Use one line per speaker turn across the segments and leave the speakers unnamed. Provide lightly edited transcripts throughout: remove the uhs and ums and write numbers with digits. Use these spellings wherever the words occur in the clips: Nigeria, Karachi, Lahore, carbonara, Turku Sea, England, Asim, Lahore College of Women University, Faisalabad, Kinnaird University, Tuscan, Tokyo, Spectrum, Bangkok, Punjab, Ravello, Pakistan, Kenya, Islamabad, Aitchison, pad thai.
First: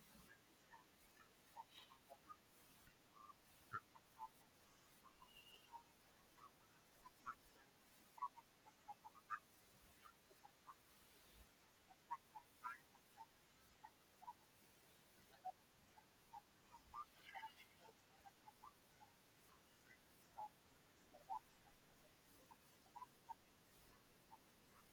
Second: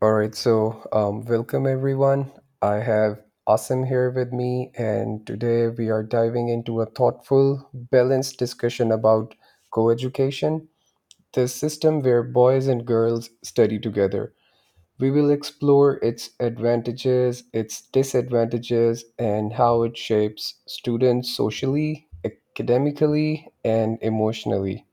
All right, welcome everyone. I have Asim here with me, and today we are diving into a thoughtful, balanced discussion about coeducation, the system where boys and girls study together. We will explore its advantages, its disadvantages, and how it shapes students socially, academically, and emotionally.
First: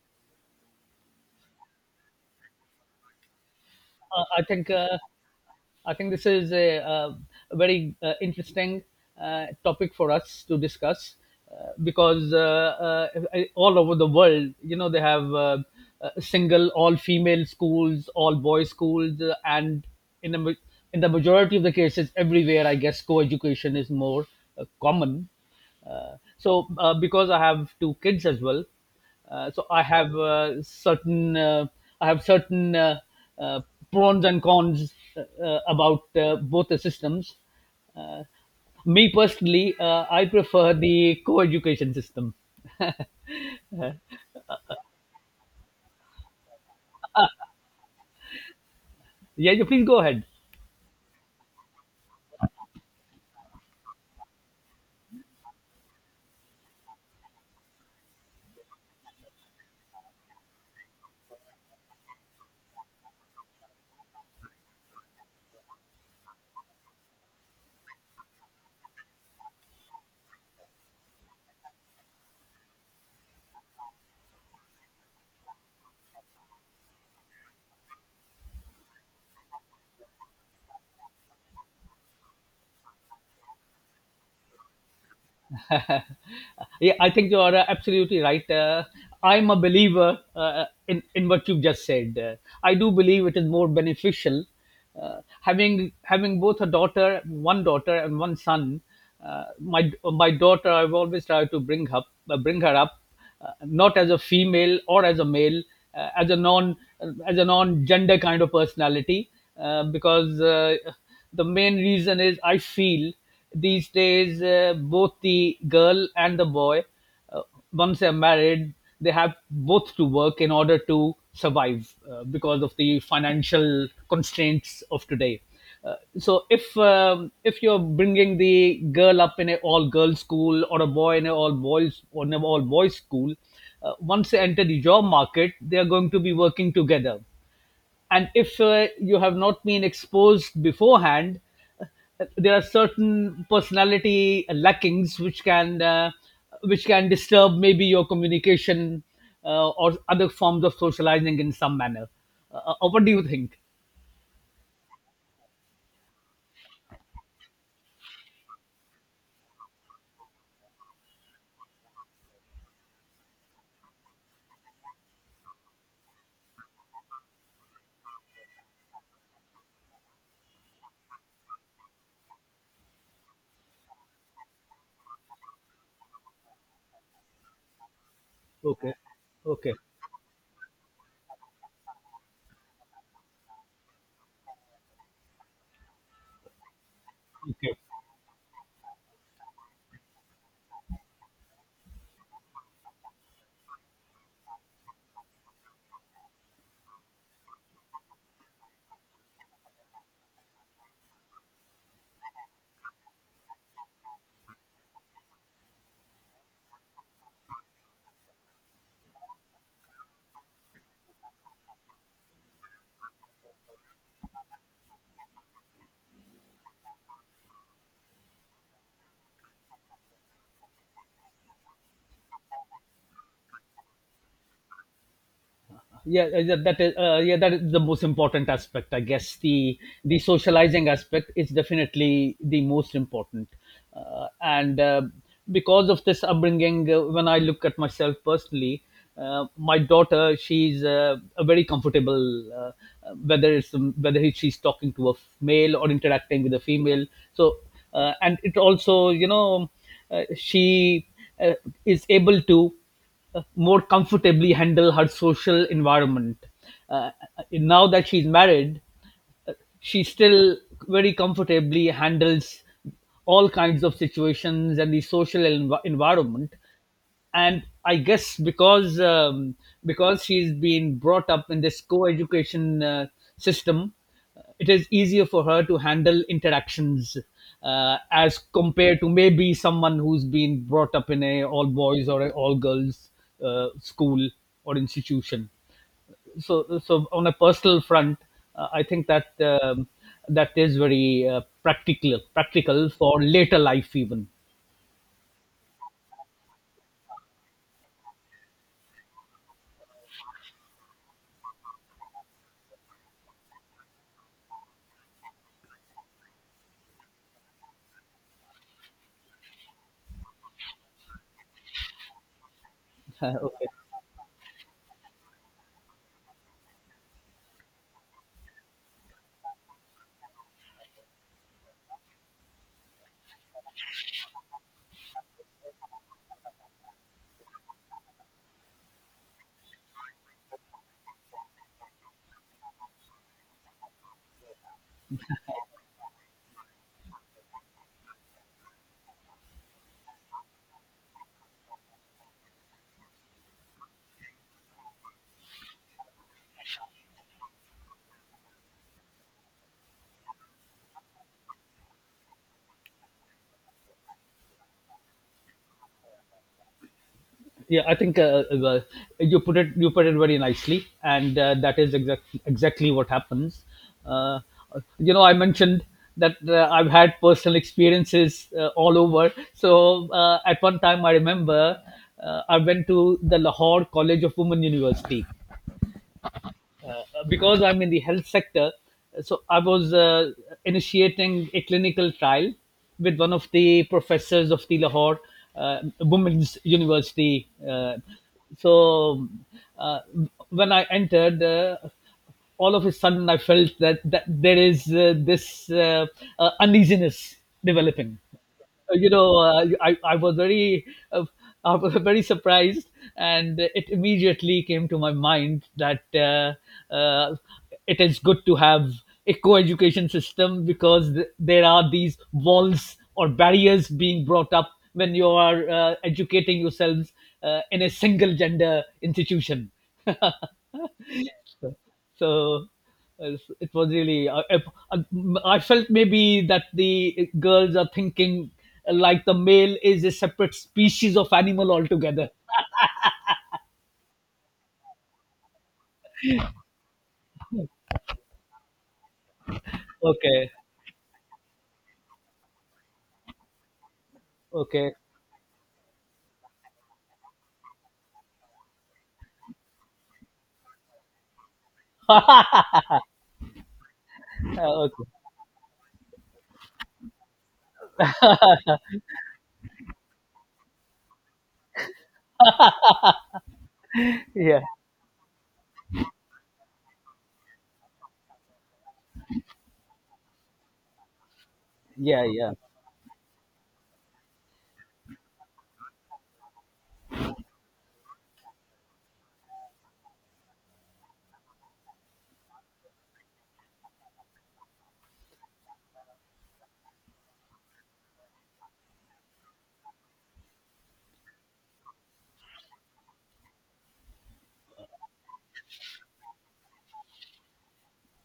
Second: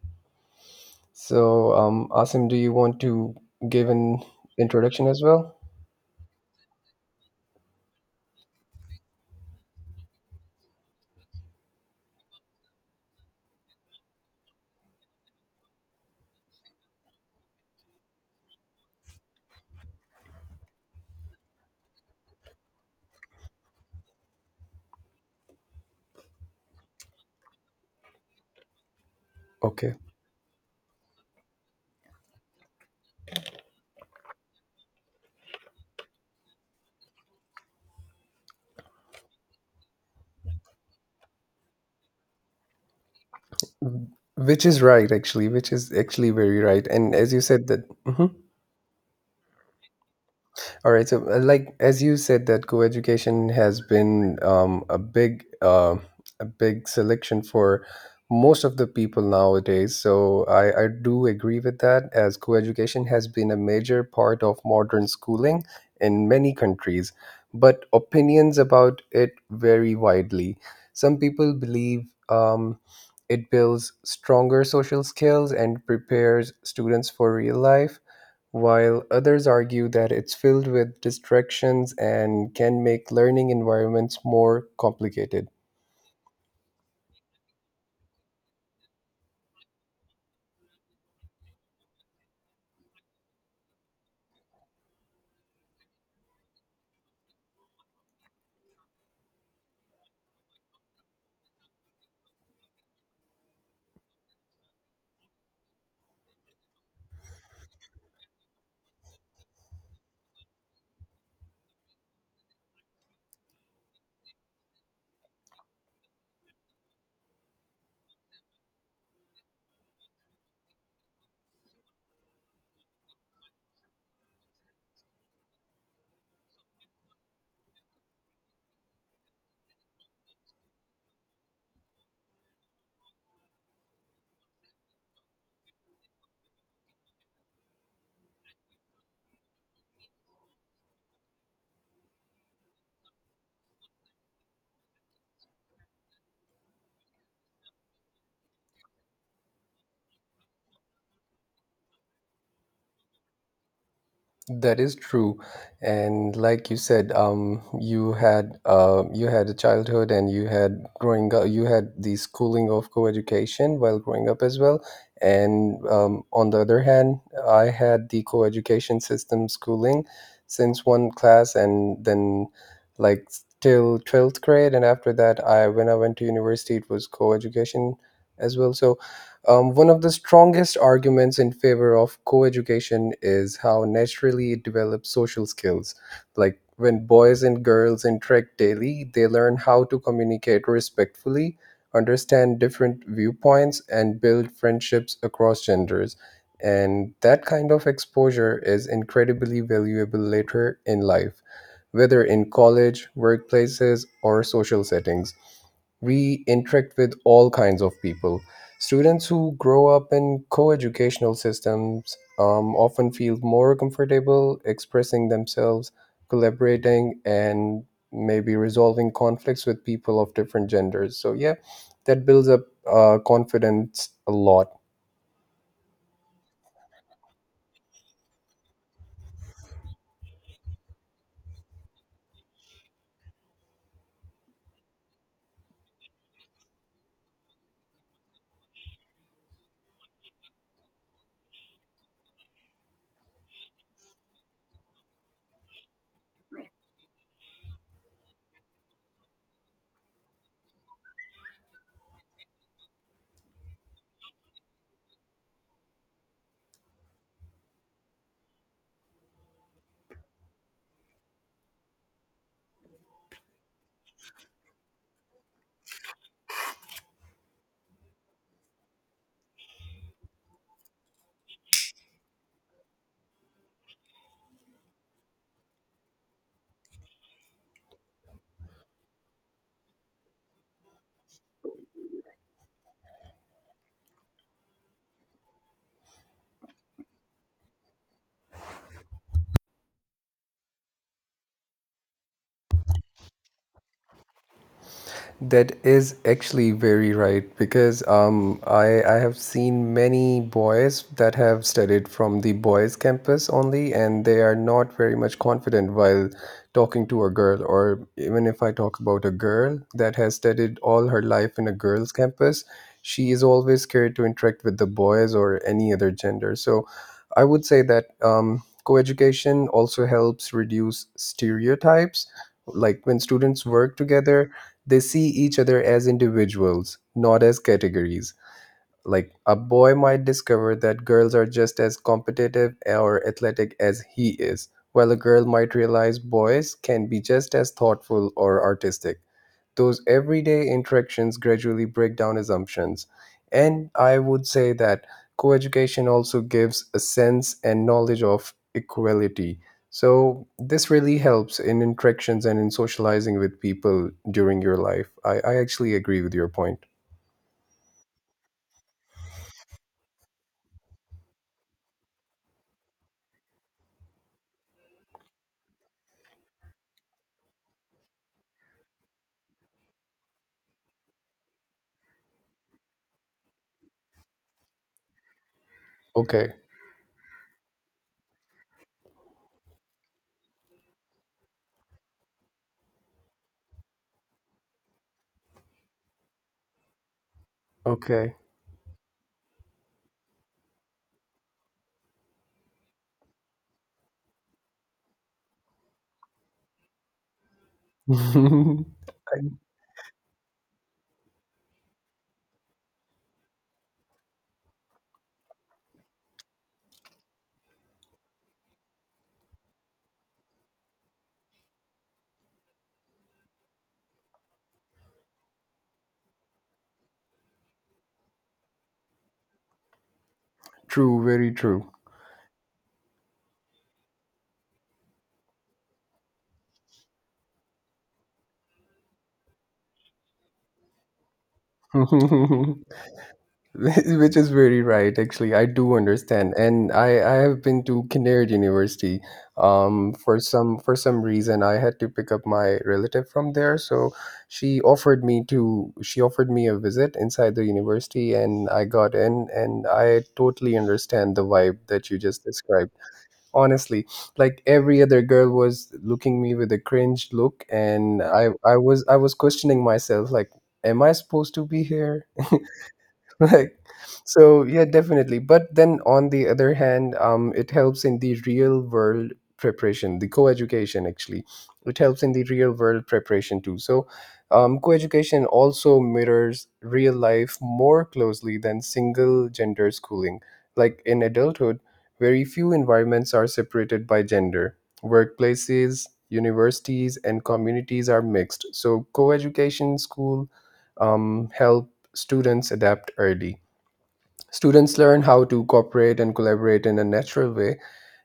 Asim, do you want to give an
Uh, I think uh,
introduction as well?
I think this is a very interesting topic for us to discuss because all over the world, you know, they have single all-female schools, all-boys schools, and in the ma- in the majority of the cases, everywhere, I guess, co-education is more common. Because I have two kids as well, so I
Okay.
have certain I have certain uh, pros and cons about both the systems. Me personally, I prefer the co-education system.
Which is right, actually, which is actually very right. And as you said that. Mhm.
Yeah, you please go ahead.
All right. Like as you said, that co-education has been a a big selection for most of the people nowadays. So, I do agree with that. As co-education has been a major part of modern schooling in many countries, but opinions about it vary widely. Some people believe it builds stronger social skills and prepares students for real life while others argue that it's filled with distractions and can make learning environments more complicated.
Yeah, I think you are absolutely right. I'm a believer in what you've just said. I do believe it is more beneficial, having both a daughter, one daughter and one son. My daughter, I've always tried to bring up, bring her up not as a female or as a male, uh, as a non as a non gender kind of personality, because the main reason is I feel these days both the girl and the boy, uh, once they're married, they have both to work in order to survive because of the financial constraints of today. So if If you're bringing the girl up in an all girls school or a boy in an all boys or an all boys school, once they enter the job market, they are going to be working together. And if you have not been exposed beforehand, there are certain personality lackings which can disturb maybe your communication or other forms of socializing in some manner. What do you think?
That is true, and like you said, you had a childhood and you had growing up. You had the schooling of co-education while growing up as well. And on the other hand, I had the co-education system schooling since one class and then like till twelfth grade. And after that, I when I went to university, it was co-education as well.
Okay,
So
okay,
one of the strongest arguments in favor of coeducation is how naturally it develops social skills. Like when boys and
okay,
girls interact daily, they learn how to communicate respectfully, understand different viewpoints, and build friendships across genders. And that kind of exposure is incredibly valuable later in life, whether in college, workplaces, or social settings, we interact with all kinds of people. Students who grow up in coeducational systems often feel more comfortable expressing themselves, collaborating, and maybe resolving conflicts with people of different genders. So, yeah, that builds up confidence a lot.
yeah. That is yeah, that is the most important aspect, I guess. The The socializing aspect is definitely the most important, and because of this upbringing. When I look at myself personally, my daughter, she's a very comfortable, whether it's whether she's talking to a male or interacting with a female. so and it also, you know, she uh, is able to more comfortably handle her social environment. Uh, Now that she's married, uh, she still very comfortably handles all kinds of situations and the social environment. And I guess because because she's been brought up in this co-education system, it is easier for her to handle interactions as compared to maybe someone who's been brought up in a all boys or a all girls school or institution. So on a personal front, I think that that is very practical for later life even.
That is actually very right because I have seen many boys that have studied from the boys' campus only, and they are not very much confident while talking to a girl. Or even if I talk about a girl that has studied all her life in a girls' campus, she is
Okay.
always scared to interact with the boys or any other gender. So I would say that coeducation also helps reduce stereotypes. Like when students work together, they see each other as individuals, not as categories. Like a boy might discover that girls are just as competitive or athletic as he is, while a girl might realize boys can be just as thoughtful or artistic. Those everyday interactions gradually break down assumptions. And I would say that coeducation also gives a sense and knowledge of equality. So this really helps in interactions and in socializing with people during your life. I actually agree with your point.
Yeah, I think you put it, you put it very nicely, and that is exactly what happens. uh, you know, I mentioned that I've had personal experiences all over. At one time I remember I went to the Lahore College of Women University
Okay.
because I'm in the health sector, so I was initiating a clinical trial with one of the professors of the Lahore Women's University.
Okay.
So uh, when I entered, all of a sudden I felt that there is this uneasiness developing. You know, I was very, uh, I was very surprised, and it immediately came to my mind that it is good to have a co-education system because there are these walls or barriers being brought up when you are educating yourselves in a single gender institution.
True, very true.
so it was really, I I felt maybe that the girls are thinking like the male is a separate species of animal altogether.
Which is very right, actually. I do understand, and I have been to Kinnaird University. For
Okay,
some reason, I had to pick up my relative from there, so
okay,
she offered me a visit inside the university, and I got in, and I totally understand the vibe that you just described. Honestly, like every
okay.
other girl was looking me with a cringe look and I was I was questioning myself like, am I supposed to be here? Like,
Yeah,
so yeah, definitely. But then on the other hand, it helps in the real world preparation, the co-education actually. It helps
yeah,
in the
yeah.
real world preparation too. So co-education also mirrors real life more closely than single gender schooling. Like in adulthood, very few environments are separated by gender. Workplaces, universities, and communities are mixed. So, co-education school help students adapt early. Students learn how to cooperate and collaborate in a natural way,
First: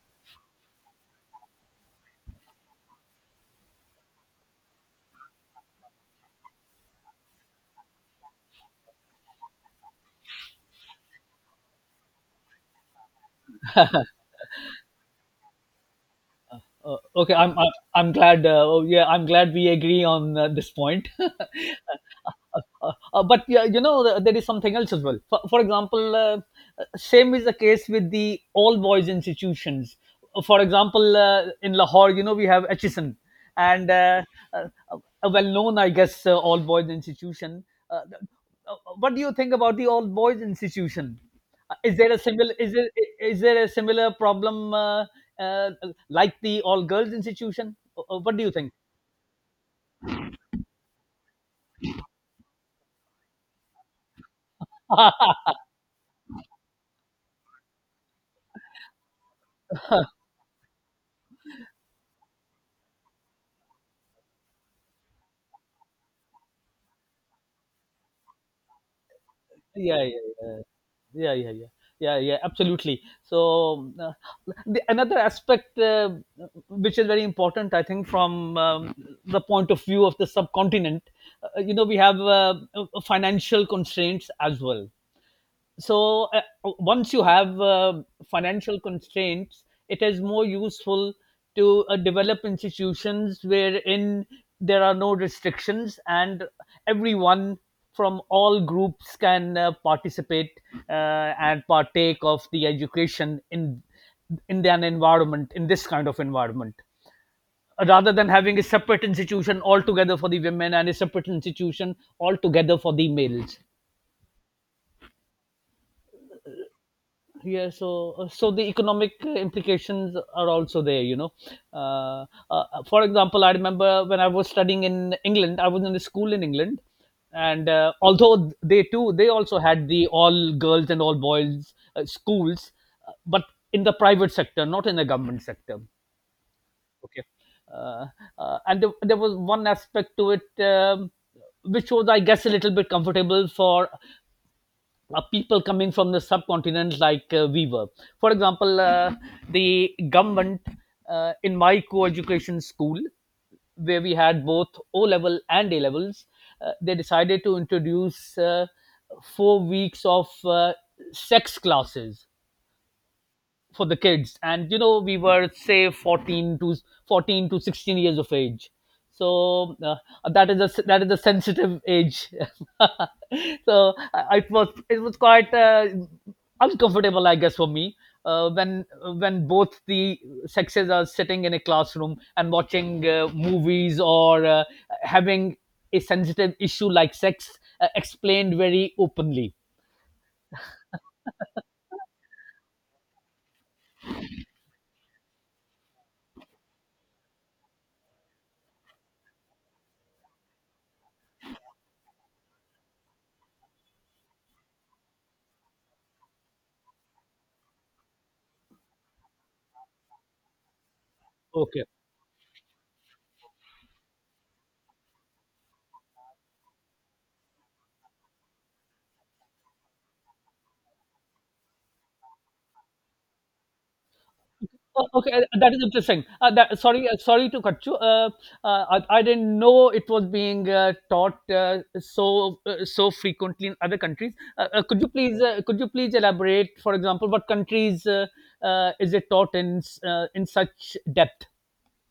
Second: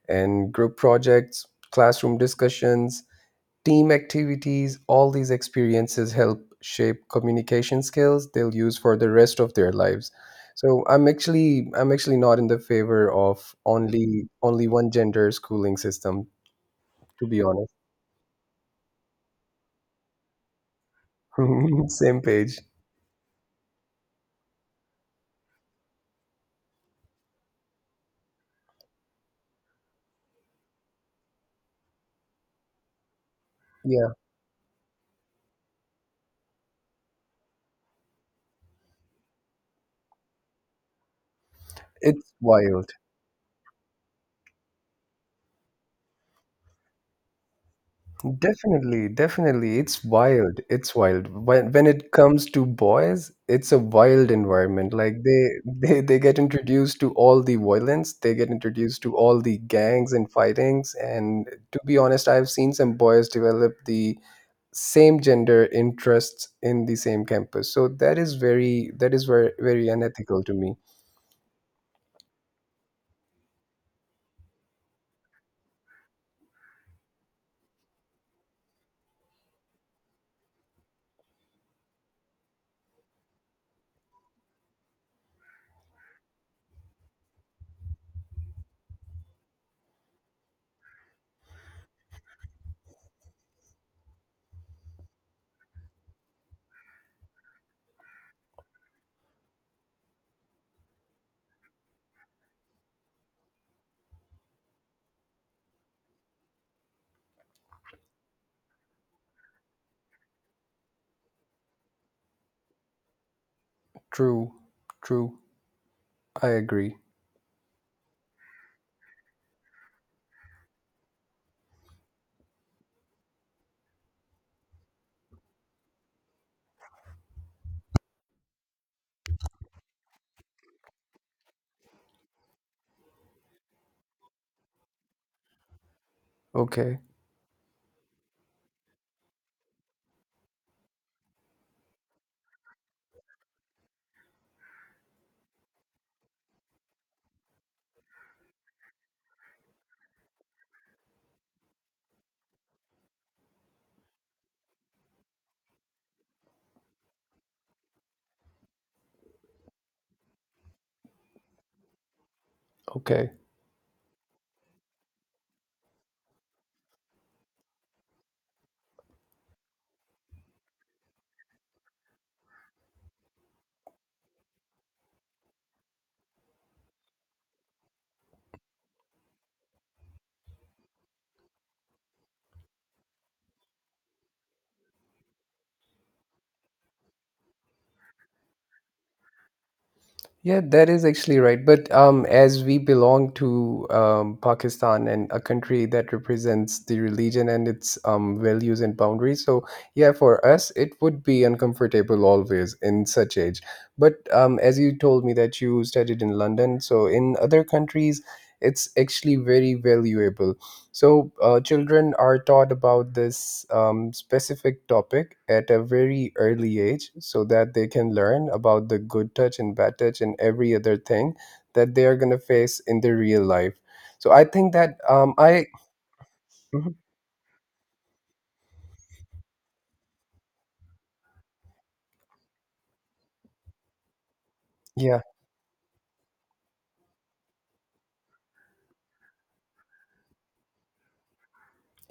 and group projects, classroom discussions, team activities, all these experiences help shape communication skills they'll use for the rest of their lives. So I'm actually not in the favor of only one gender schooling system to
Okay,
be honest.
I'm glad. Oh, yeah, I'm glad we agree on this point.
Same page.
But yeah, you know, there is something else as well. For example, same is the case with the all boys institutions. For example, in Lahore, you know, we have Aitchison, and
Yeah,
uh, a well-known, I guess, all boys institution. Uh, th- what do you think about the all boys institution? Is there a
it's
similar,
wild.
is there a similar problem, uh, like the all girls institution? What do you think?
Definitely, definitely. It's wild. It's wild. When it comes to boys, it's a wild environment. Like
Yeah,
they they get introduced to all the violence, they get introduced to all the gangs and fightings. And to be honest, I've seen some boys develop the same gender interests in the same campus. So that is very, that is very, very
yeah,
unethical to
yeah,
me.
yeah, yeah, yeah, yeah, yeah, absolutely. Another aspect which is very important, I think, from the point of view of the subcontinent, you know, we have financial constraints as well. so uh, Once you have financial constraints, it is more useful to develop institutions wherein there are no restrictions, and everyone from all groups can participate and partake of the education in an environment, in this kind of environment, rather than having a separate institution altogether for the women and a separate institution altogether for the males.
True. True. I agree.
So the economic implications are also there, you know. uh, for example, I remember when I was studying in England, I was in a school in England, and although they also had the all girls and all boys schools, but in the private sector, not in the government sector.
Okay.
Okay. uh, and there was one aspect to it, which was, I guess, a little bit comfortable for people coming from the subcontinent like we were. For example, the government in my co education school, where we had both O level and A levels, they decided to introduce 4 weeks of sex classes
Okay.
for the kids. And you know, we were say 14 to 16 years of age. so uh, that is a that is a sensitive age. So I, it was, it was quite uncomfortable, I guess, for me when when both the sexes are sitting in a classroom and watching movies or having a sensitive issue like sex explained very openly.
Yeah, that is actually right. But as we belong to Pakistan and a country that represents the religion and its values and boundaries, so yeah, for us it would be uncomfortable always in such age. But as you told me that you studied in London, so in other countries it's actually very valuable. So, children are taught about this specific topic at a very early age so that they can learn about the good touch and bad touch and every other thing that they are going to face in their real life. So, I think that
Oh, okay,
I,
that is interesting. That,
Mhm.
sorry, sorry to cut you. I didn't know it was being taught so frequently in other countries. Could you
Yeah.
please could you please elaborate? For example, what countries is it taught in such depth?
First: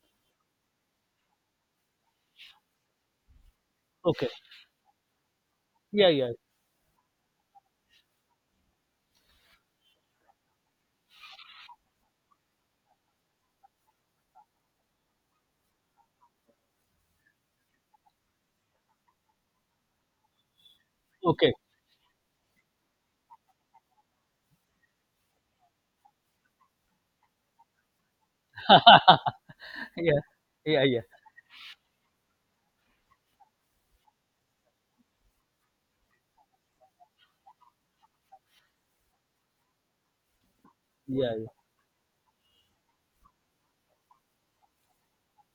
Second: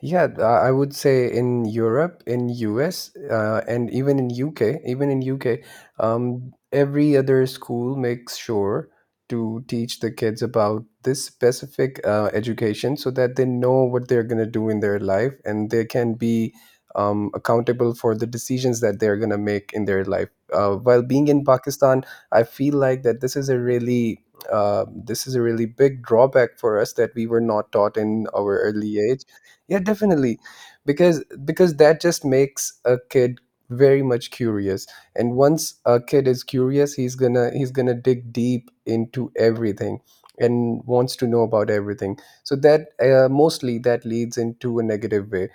I would say in Europe, in US, and even
Okay.
in UK, even in UK,
Yeah. Yeah.
every other school makes sure to teach the kids about this specific education so that they know what they're going to do in their life and they can be accountable for the decisions that they're going to make in their life. While being in
Okay.
Pakistan, I feel like that this is a really this is a really big drawback for us that we were not taught in our early age. Yeah, definitely.
Yeah. Yeah. Yeah.
Because that just makes a kid very much curious, and once a kid is curious, he's gonna dig deep into everything and wants to
Yeah.
know about everything. So that mostly that leads into a negative way.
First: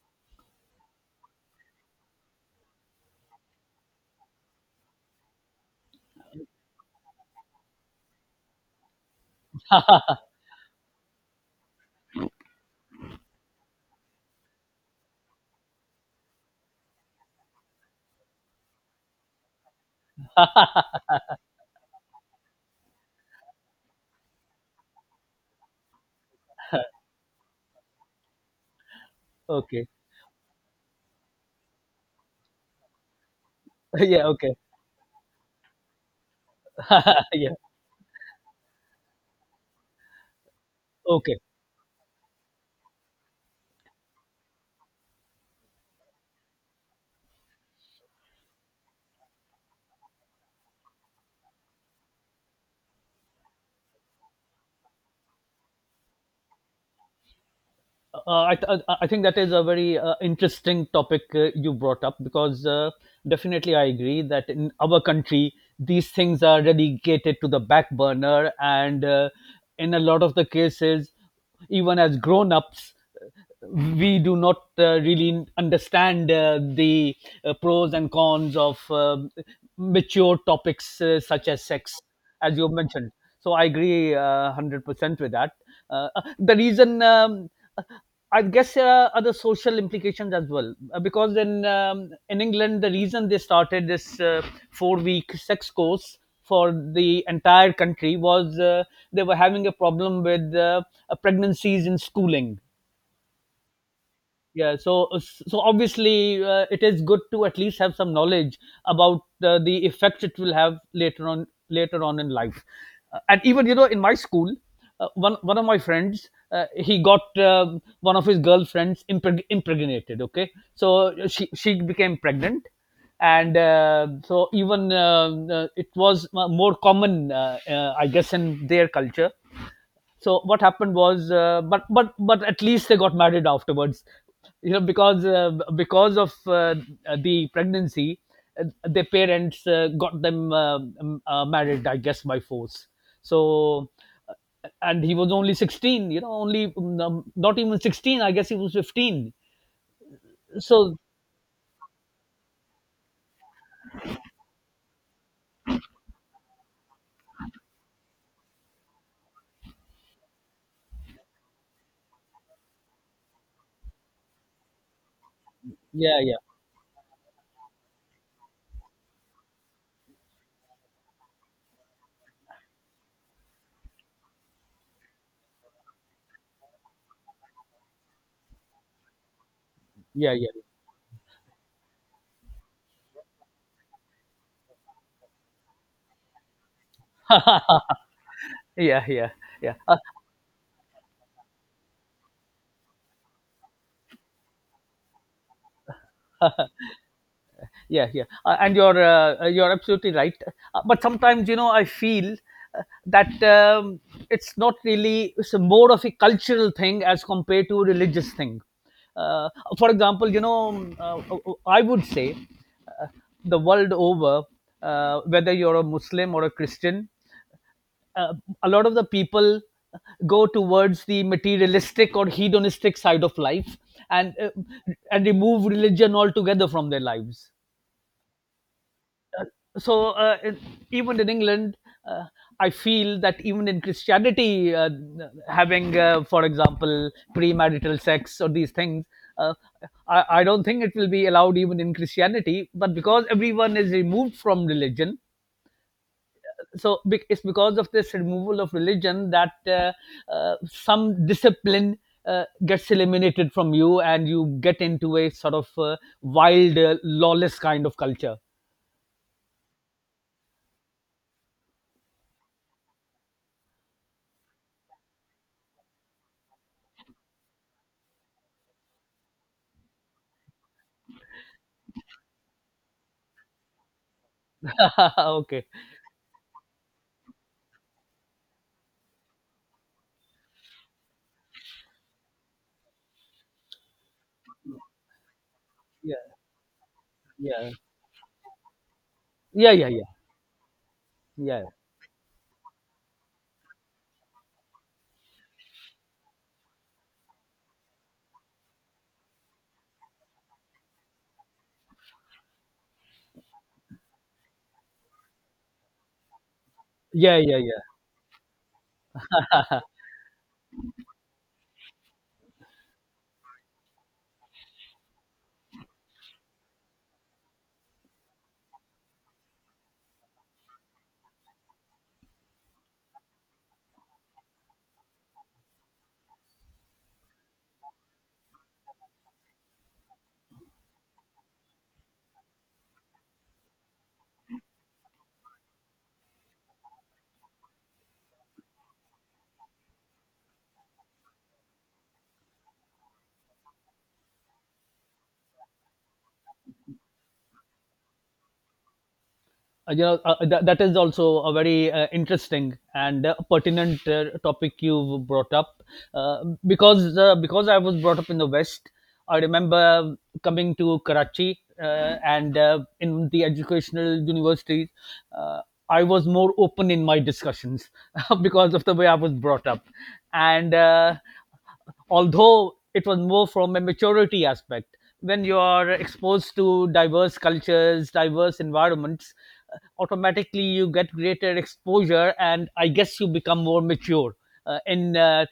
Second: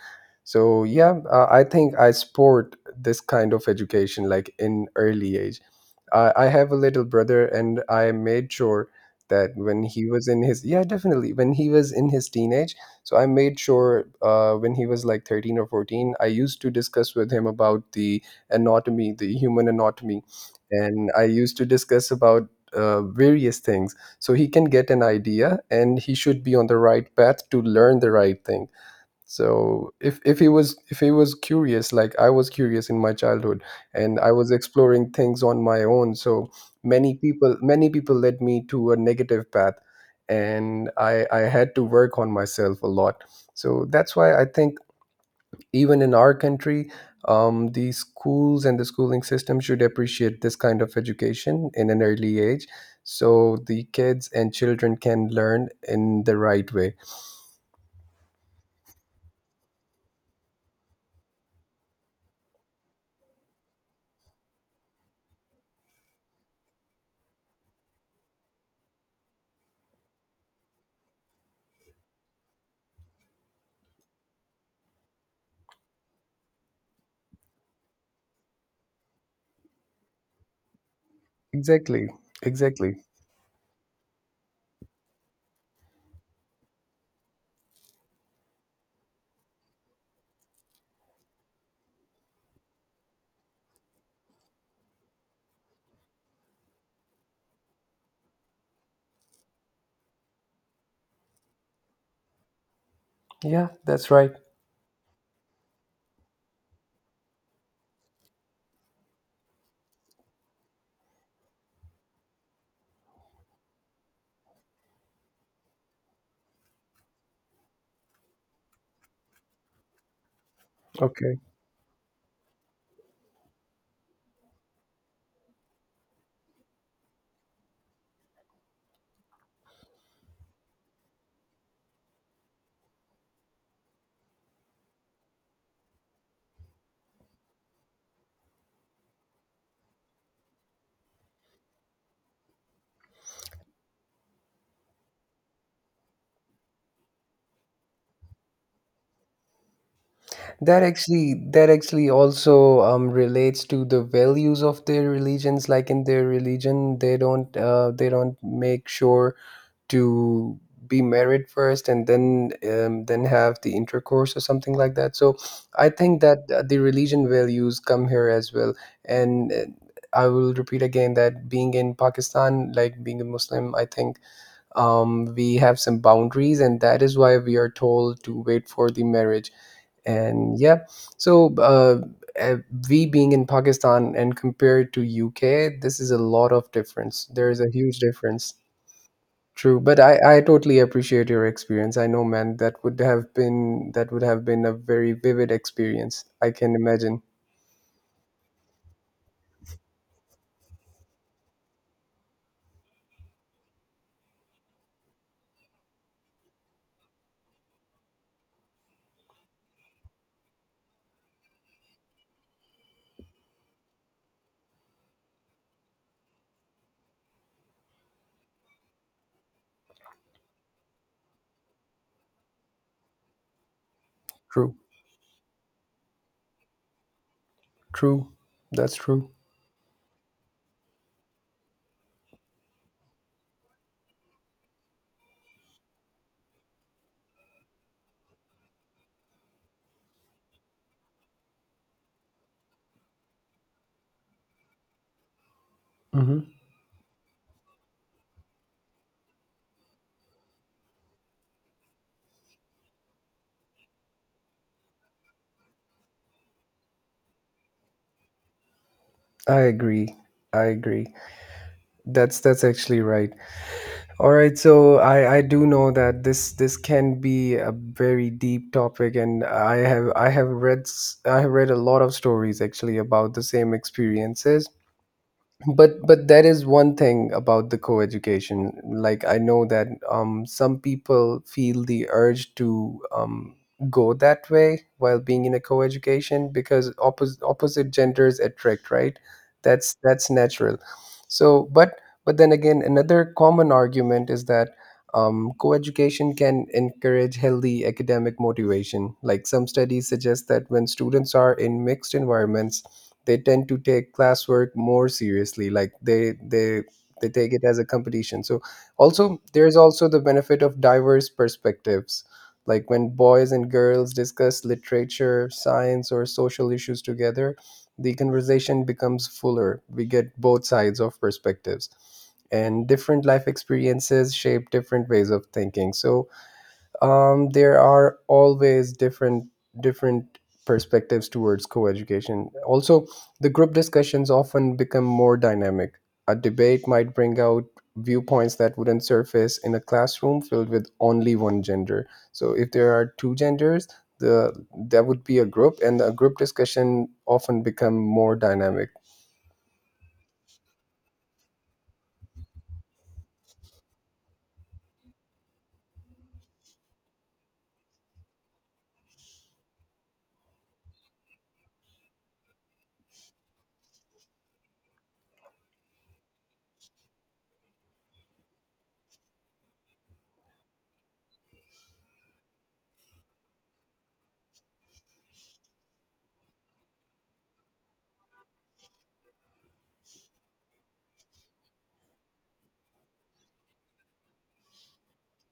So yeah, I think I support this kind of education like in early age. I have a little brother and I made sure that when he was in his, yeah definitely, when he was in his teenage, so I made sure when he was like 13 or 14, I used to discuss with him about the anatomy, the human anatomy.
Yeah.
And I used to discuss about various things so he can get an idea and he should be on the right path to learn the right thing.
Okay.
So if he was, if he was curious like I was curious in my childhood, and
Yeah.
I was
Okay.
exploring things on my own, so
Yeah.
many people led me to a negative path, and i
Okay.
i had to work on myself a lot. So that's why I think even in our country, the schools and the schooling system should appreciate this kind of education in an early age, so the kids and children can learn in the right way.
I think that is a very interesting topic you brought up, because definitely I agree that in our country these things are relegated to the back burner, and in a lot of the cases, even as grown ups, we do not really understand the pros and cons of mature topics such as sex,
Exactly.
as you
Exactly.
mentioned. So I agree 100% with that. The reason, I guess there are other social implications as well. Because in England, the reason they started this four-week sex course for the entire country was they were having a problem with pregnancies in schooling.
Yeah, that's right.
Yeah, so, so obviously it is good to at least have some knowledge about the effect it will have later on in life. And even, you know, in my school, one one of my friends he got one of his girlfriends impregnated. Okay, so
Okay.
she became pregnant, and so even it was more common, I guess, in their culture. So what happened was but at least they got married afterwards, you know, because of the pregnancy. Their parents got them married, I guess, by force. so uh, and he was only 16, you know, only not even 16, I guess he was 15.
That
So
actually, that actually also relates to the values of their religions. Like in their religion, they don't make sure to be married first and then have the intercourse or something like that. So I
yeah,
think
yeah,
that the religion values come here as well. And I will repeat again that being in Pakistan, like being a Muslim, I think we have some boundaries and that is why we are told to wait for the marriage,
yeah, yeah,
and yeah, so uh, we being in Pakistan and compared to UK, this is a lot of difference, there is a huge difference.
yeah, yeah, yeah,
True, but I totally appreciate your experience. I know, man, that would have been a very vivid experience, I can imagine.
yeah, yeah. And you're absolutely right. But sometimes, you know, I feel that it's not really, it's a more of a cultural thing as compared to a religious thing. uh, for example, you know, I would say uh, the world over, whether you're a Muslim or a Christian, uh, a lot of the people uh, go towards the materialistic or hedonistic side of life, and
True.
and remove religion altogether from their lives.
True. That's true.
So even in England, uh, I feel that even in Christianity, having, for example, premarital sex or these things, uh, I don't think it will be allowed even in Christianity, but because everyone is removed from religion.
Hmm.
So it's because of this removal of religion that some discipline gets eliminated from you, and you get into a sort of wild, lawless kind of culture.
I agree. I agree. That's actually right. All right, so I do know that this can be a very deep topic, and I have read a lot of stories actually about the same experiences.
Okay.
But that is one thing about the co-education. Like I know that some people feel the urge to go that way while being in a
Yeah,
co-education because
yeah.
opposite genders attract, right?
Yeah, yeah, yeah.
That's natural.
Yeah.
So, but then again, another common argument is that co-education can encourage healthy academic motivation. Like some studies suggest that when students are in mixed environments, they tend to take classwork more seriously. Like they they
Yeah,
take
yeah,
it as
yeah.
a competition. So also, there's also the benefit of diverse perspectives. Like when boys and girls discuss literature, science, or social issues together, the conversation becomes fuller. We get both sides of perspectives, and different life experiences shape different ways of thinking. So, there are always different perspectives towards co-education. Also, the group discussions often become more dynamic. A debate might bring out viewpoints that wouldn't surface in a classroom filled with only one gender. So, if there are two genders, the that would be a group, and a group discussion often become more dynamic.
You know, that is also a very interesting and pertinent topic you've brought up. uh, because because I was brought up in the West, I remember coming to Karachi and in the educational universities, uh, I was more open in my discussions because of the way I was brought up. And Although it was more from a maturity aspect, when you are exposed to diverse cultures, diverse environments, automatically you get greater exposure, and I guess you become more mature in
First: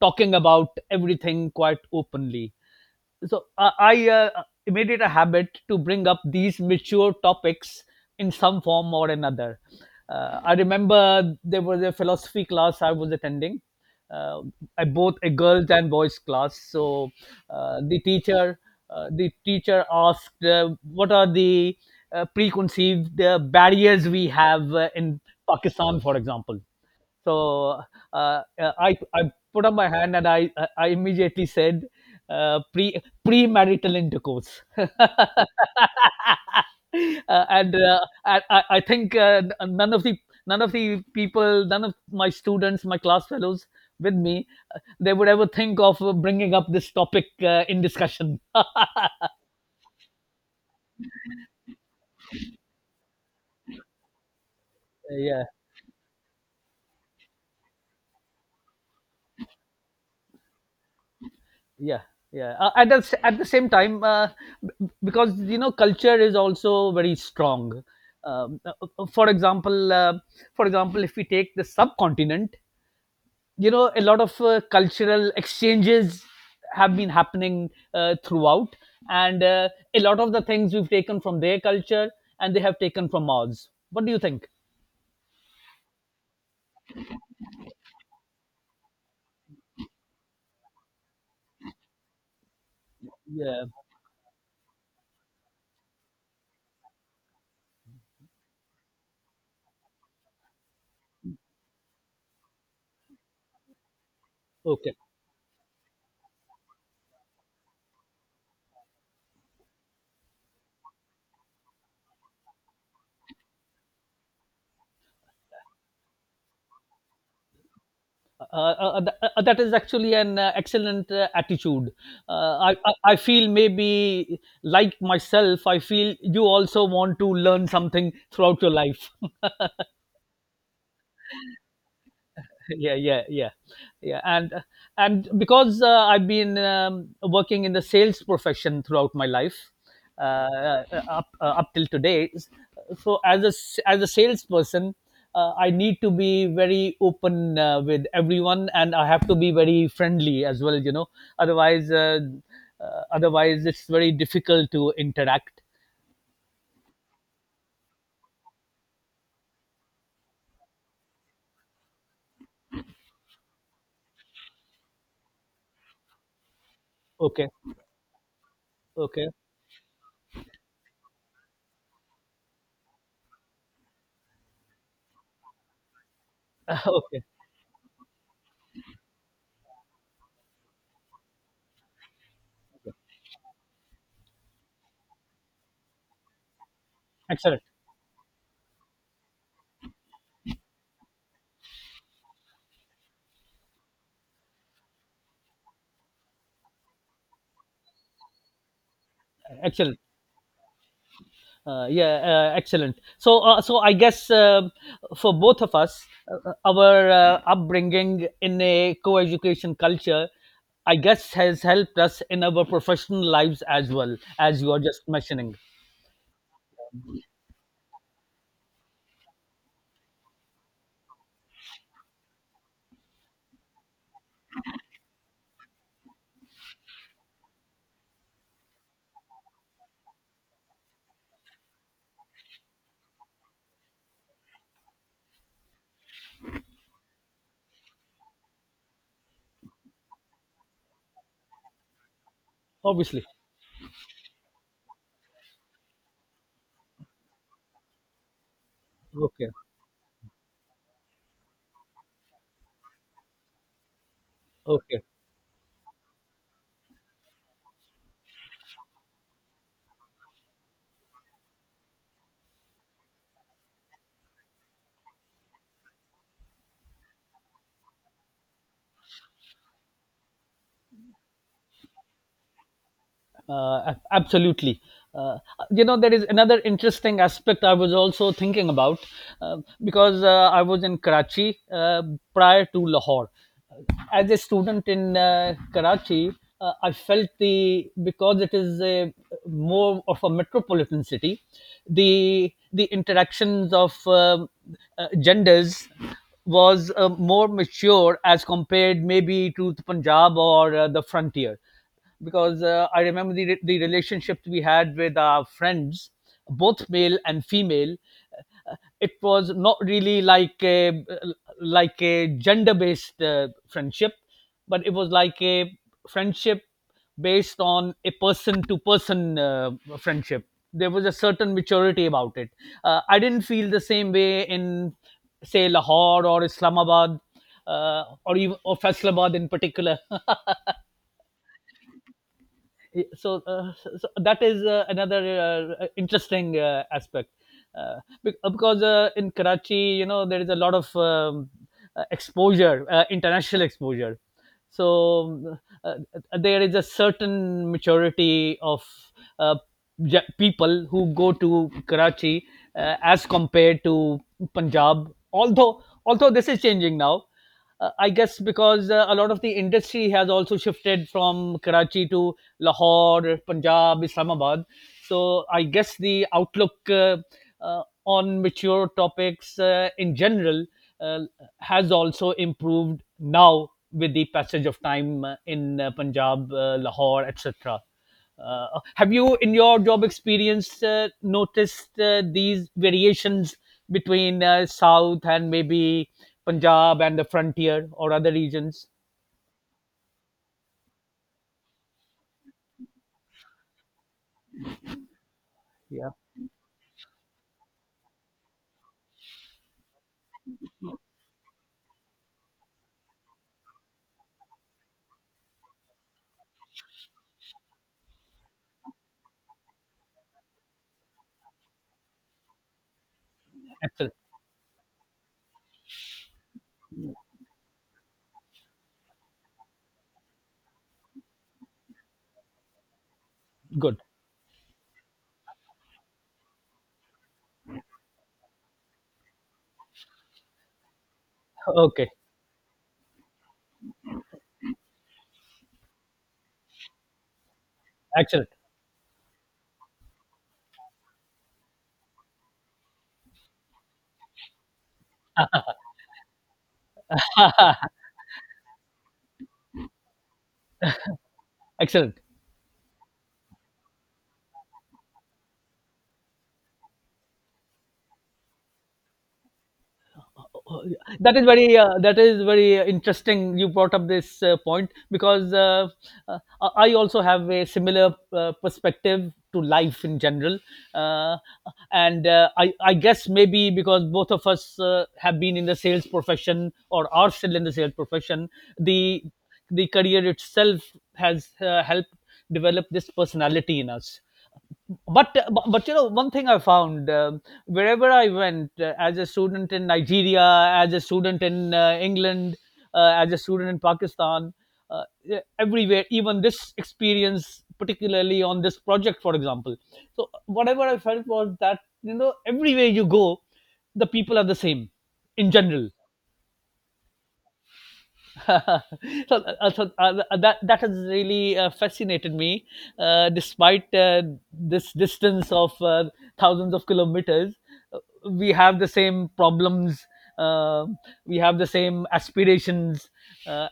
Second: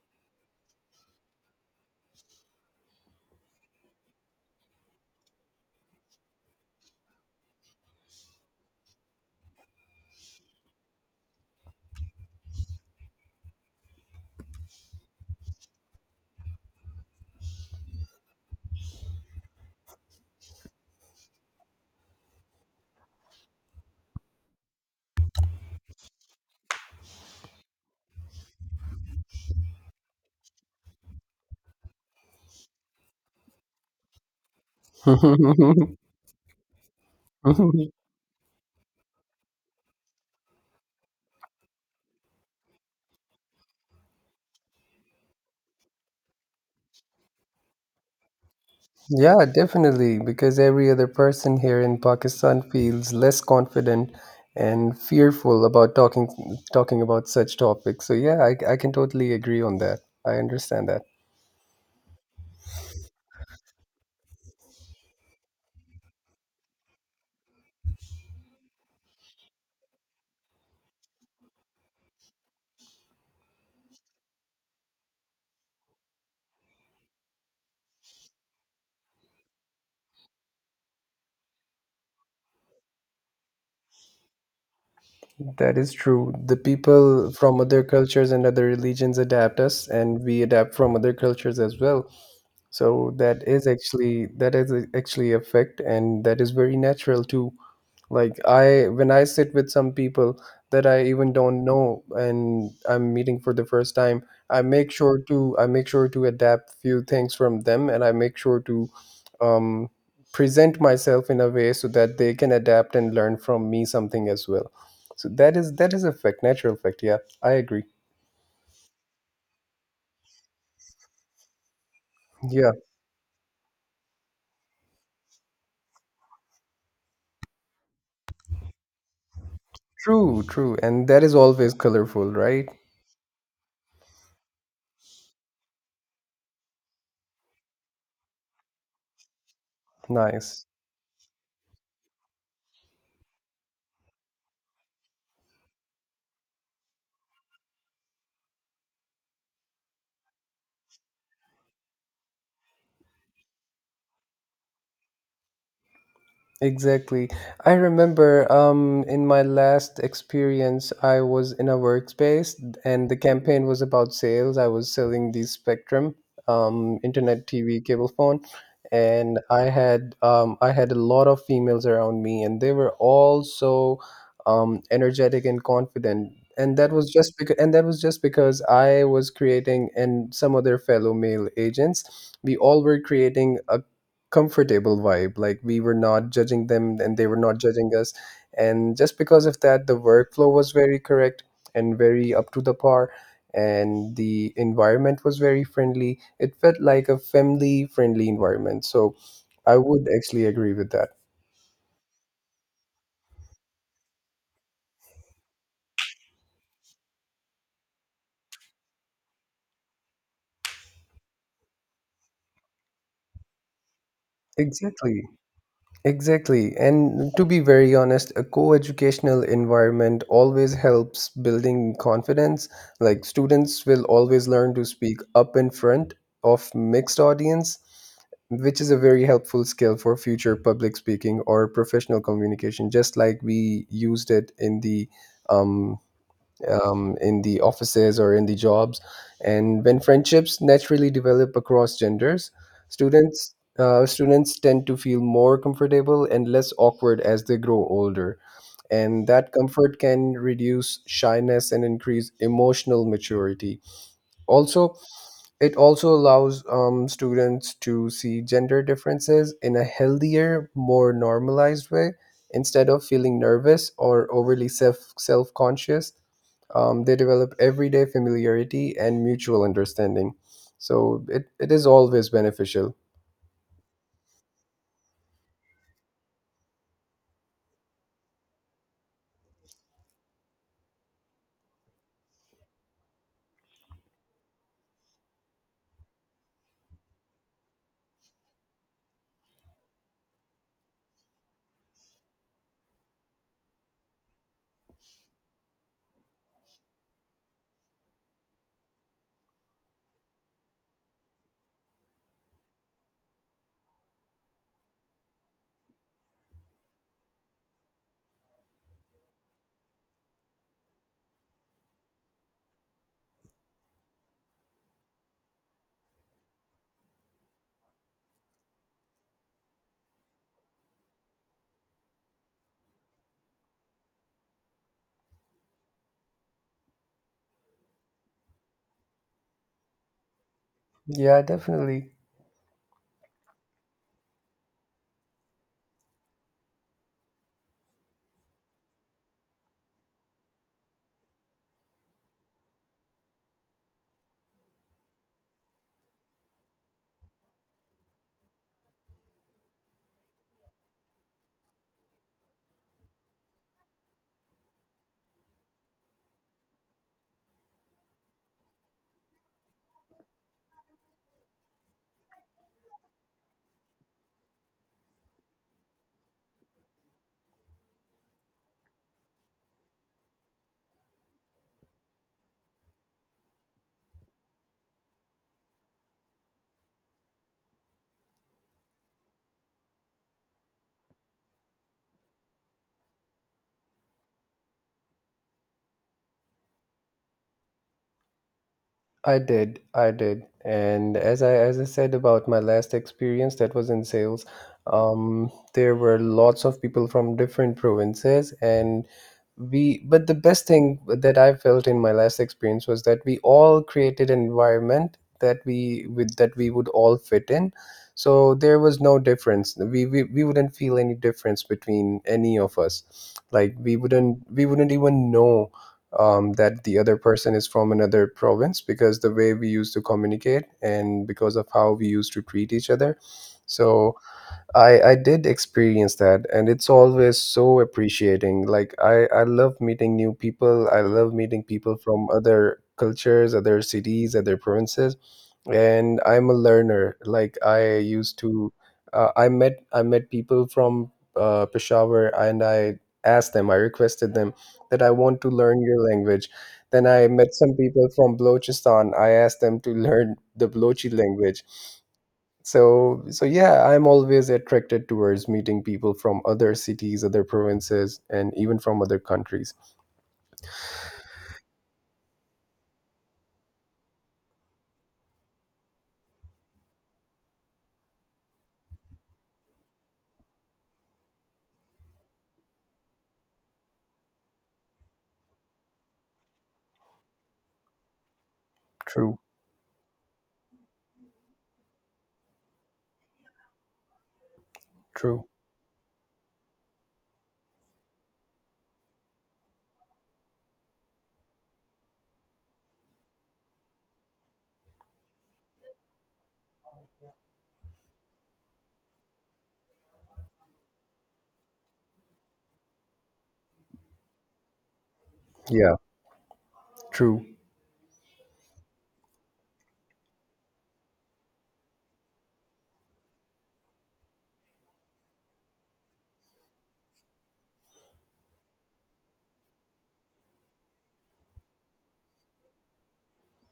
talking about everything quite openly. So I made it a habit to bring up these mature topics in some form or another. I remember there was a philosophy class I was attending. uh, I both a girls and boys class. So the teacher, the teacher asked, what are the preconceived barriers we have in Pakistan, for example? So uh, I put up my hand, and I immediately said uh, pre premarital intercourse. And I think none of the none of the people, none of my students, my class fellows with me, they would ever think of bringing up this topic in discussion.
Yeah, definitely, because every other person here in Pakistan feels less confident and
Yeah.
fearful about talking about such topics. So yeah, I can totally agree on that. I understand that.
Yeah, yeah, at the at the same time, because, you know, culture is also very strong. For example, for example, if we take the subcontinent, you know, a lot of cultural exchanges have been happening throughout. And A lot of the things we've taken from their culture, and they have taken from ours. What do you think?
That is true. The people from other cultures and other religions adapt us, and we adapt from other cultures as well. So
Yeah.
that actually a fact, and that is very natural too. Like I when I sit with some people that I even don't know and I'm meeting for the first time,
Okay.
I make sure to adapt few things from them and I make sure to um present myself in a way so that they can adapt and learn from me something as well. So that is a fact, natural fact. Yeah, I agree.
That is actually an excellent attitude.
Yeah,
Uh, I feel maybe like myself, I feel you also want to learn something throughout your life.
true. And that is always colorful, right?
Yeah, yeah, yeah. Yeah. And because I've been working in the sales profession throughout my life, uh,
Nice.
up till today. So as a as a salesperson, I need to be very open with everyone, and I have to be very friendly as well, you know. Otherwise otherwise it's very difficult to interact.
Exactly. I remember in my last experience, I was in a workspace and the campaign was about sales. I was selling the Spectrum, internet
Okay.
TV cable phone,
Okay.
and I had a lot of females around me, and they were all so energetic and confident.
Okay.
And that was just because I was creating, and some other fellow male agents, we all were creating a comfortable vibe, like we were not judging them and they were not
Excellent.
judging us. And just because of that, the workflow was very correct and very up to the par, and the environment was very friendly. It felt like a family friendly environment. So I
Excellent.
would actually agree with that.
Yeah, excellent. So, so I guess for both of us, our upbringing in a co-education culture, I guess, has helped us in our professional lives as well, as you are just
Exactly.
mentioning.
Exactly. And to be very honest, a co-educational environment always helps building confidence. Like students will always learn to speak up in front of mixed audience, which is a very helpful skill for future public speaking or professional communication, just like we used it um, in the offices or in the jobs. And when friendships naturally develop across genders,
Obviously.
students tend to feel more comfortable and less awkward as they grow older. And
Okay.
that comfort can reduce shyness and increase emotional maturity. Also,
Okay.
it also allows students to see gender differences in a healthier, more normalized way instead of feeling nervous or overly self conscious. They develop everyday familiarity and mutual understanding. So it is always beneficial.
Absolutely. Uh, you know, there is another interesting aspect I was also thinking about, uh, because I was in Karachi prior to Lahore. Uh, As a student in Karachi, I felt the, because it is a more of a metropolitan city, the interactions of genders was more mature as compared maybe to the Punjab or the frontier. Because I remember the relationships we had with our friends, both male and female. It was not really like a gender based friendship, but it was like a friendship based on a person to person friendship. There was a certain maturity about it. I didn't feel the same way in say Lahore or Islamabad or even or Faisalabad in particular.
Yeah, definitely.
So, so that is another interesting aspect. uh, because in Karachi, you know, there is a lot of exposure, international exposure. So uh, there is a certain maturity of uh, people who go to Karachi as compared to Punjab. Although this is changing now, I guess, because a lot of the industry has also shifted from Karachi to Lahore, Punjab, Islamabad. So I guess the outlook on mature topics in general uh, has also improved now, with the passage of time in Punjab, Lahore, etc. Have you, in your job experience, noticed these variations between South and maybe Punjab and the frontier or other regions?
I did, and as I said about my last experience, that was in sales. There
Yeah,
were lots of people from different provinces, and we. But the best thing that I felt in my last experience was that we all created an environment that we with that we would all fit in. So there was no difference. We wouldn't feel any difference between any of us. Like
excellent.
we wouldn't even know that the other person is from another province because the way we used to communicate and because of how we used to treat each other.
Good.
So I did experience that, and it's always so appreciating. Like I love meeting new people. I love meeting people
Okay,
from other cultures, other cities, other provinces, and I'm a learner. Like I used
excellent.
to, I met, I met people from Peshawar, and I requested them that I want to learn your language. Then I met some people from Balochistan. I asked them to learn the Balochi language.
Excellent.
So yeah, I'm always attracted towards meeting people from other cities, other provinces, and even from other countries.
That is very that is very interesting, you brought up this point. Because uh, I also have a similar perspective to life in general. Uh, and uh, I guess maybe because both of us have been in the sales profession or are still in the sales profession, the
True,
the career itself has helped develop this personality in us. but
true.
but but, you know, one thing I found, wherever I went, as a student in Nigeria, as a student in England, as a student in Pakistan, yeah, everywhere, even this experience particularly on this project, for example. So whatever I felt was that, you know, everywhere you go, the people are the same in general.
Yeah, true.
So, that that has really fascinated me, despite this distance of thousands of kilometers. uh, We have the same problems. Uh, we have the same aspirations, uh,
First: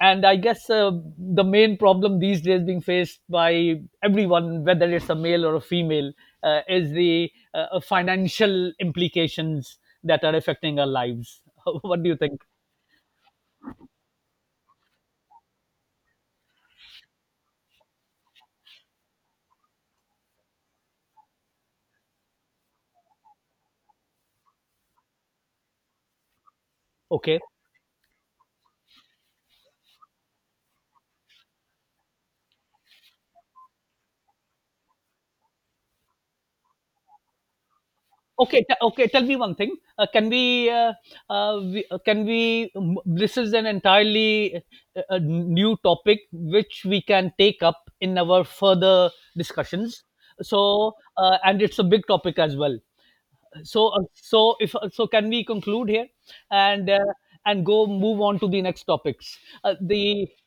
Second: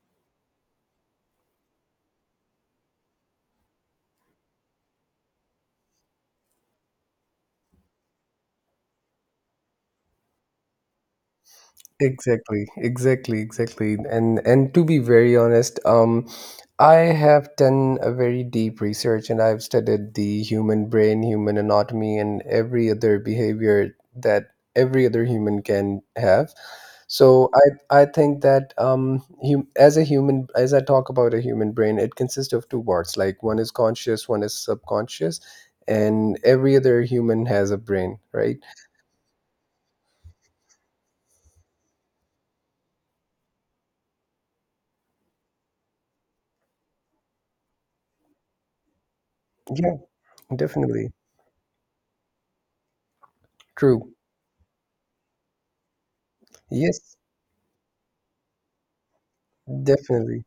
and I guess the main problem these days being faced by everyone, whether it's a male or a female, is the financial implications that are affecting our lives. What do you think?
Exactly, exactly, exactly. And to be very honest, I have done a very deep research, and I've studied the human brain, human anatomy, and every other behavior that every other human can have.
Okay.
So I think that as a human, as I talk about a human brain, it consists of two parts. Like one is conscious, one is subconscious, and every other human has a brain, right?
Okay, okay. Tell me one thing. Can we? This is an entirely a new topic which we can take up in our further
Yeah,
discussions. So,
definitely.
and it's a big topic as well. So,
True.
so if so, can we conclude here and
Yes.
go move on to the next topics? The
Definitely.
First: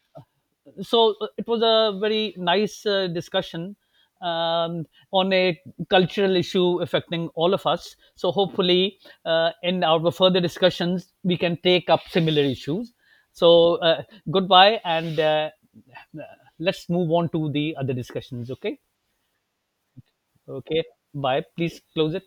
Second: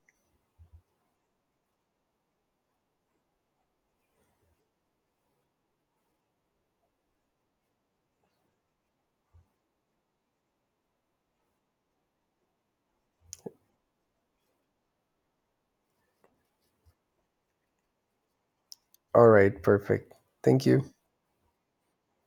So it was a very nice discussion um, on a cultural issue affecting all of us. So hopefully, in our further discussions, we can take up similar issues. So goodbye, and let's move on to the other discussions. Okay,
All right, perfect. Thank
okay,
you.
bye. Please close it.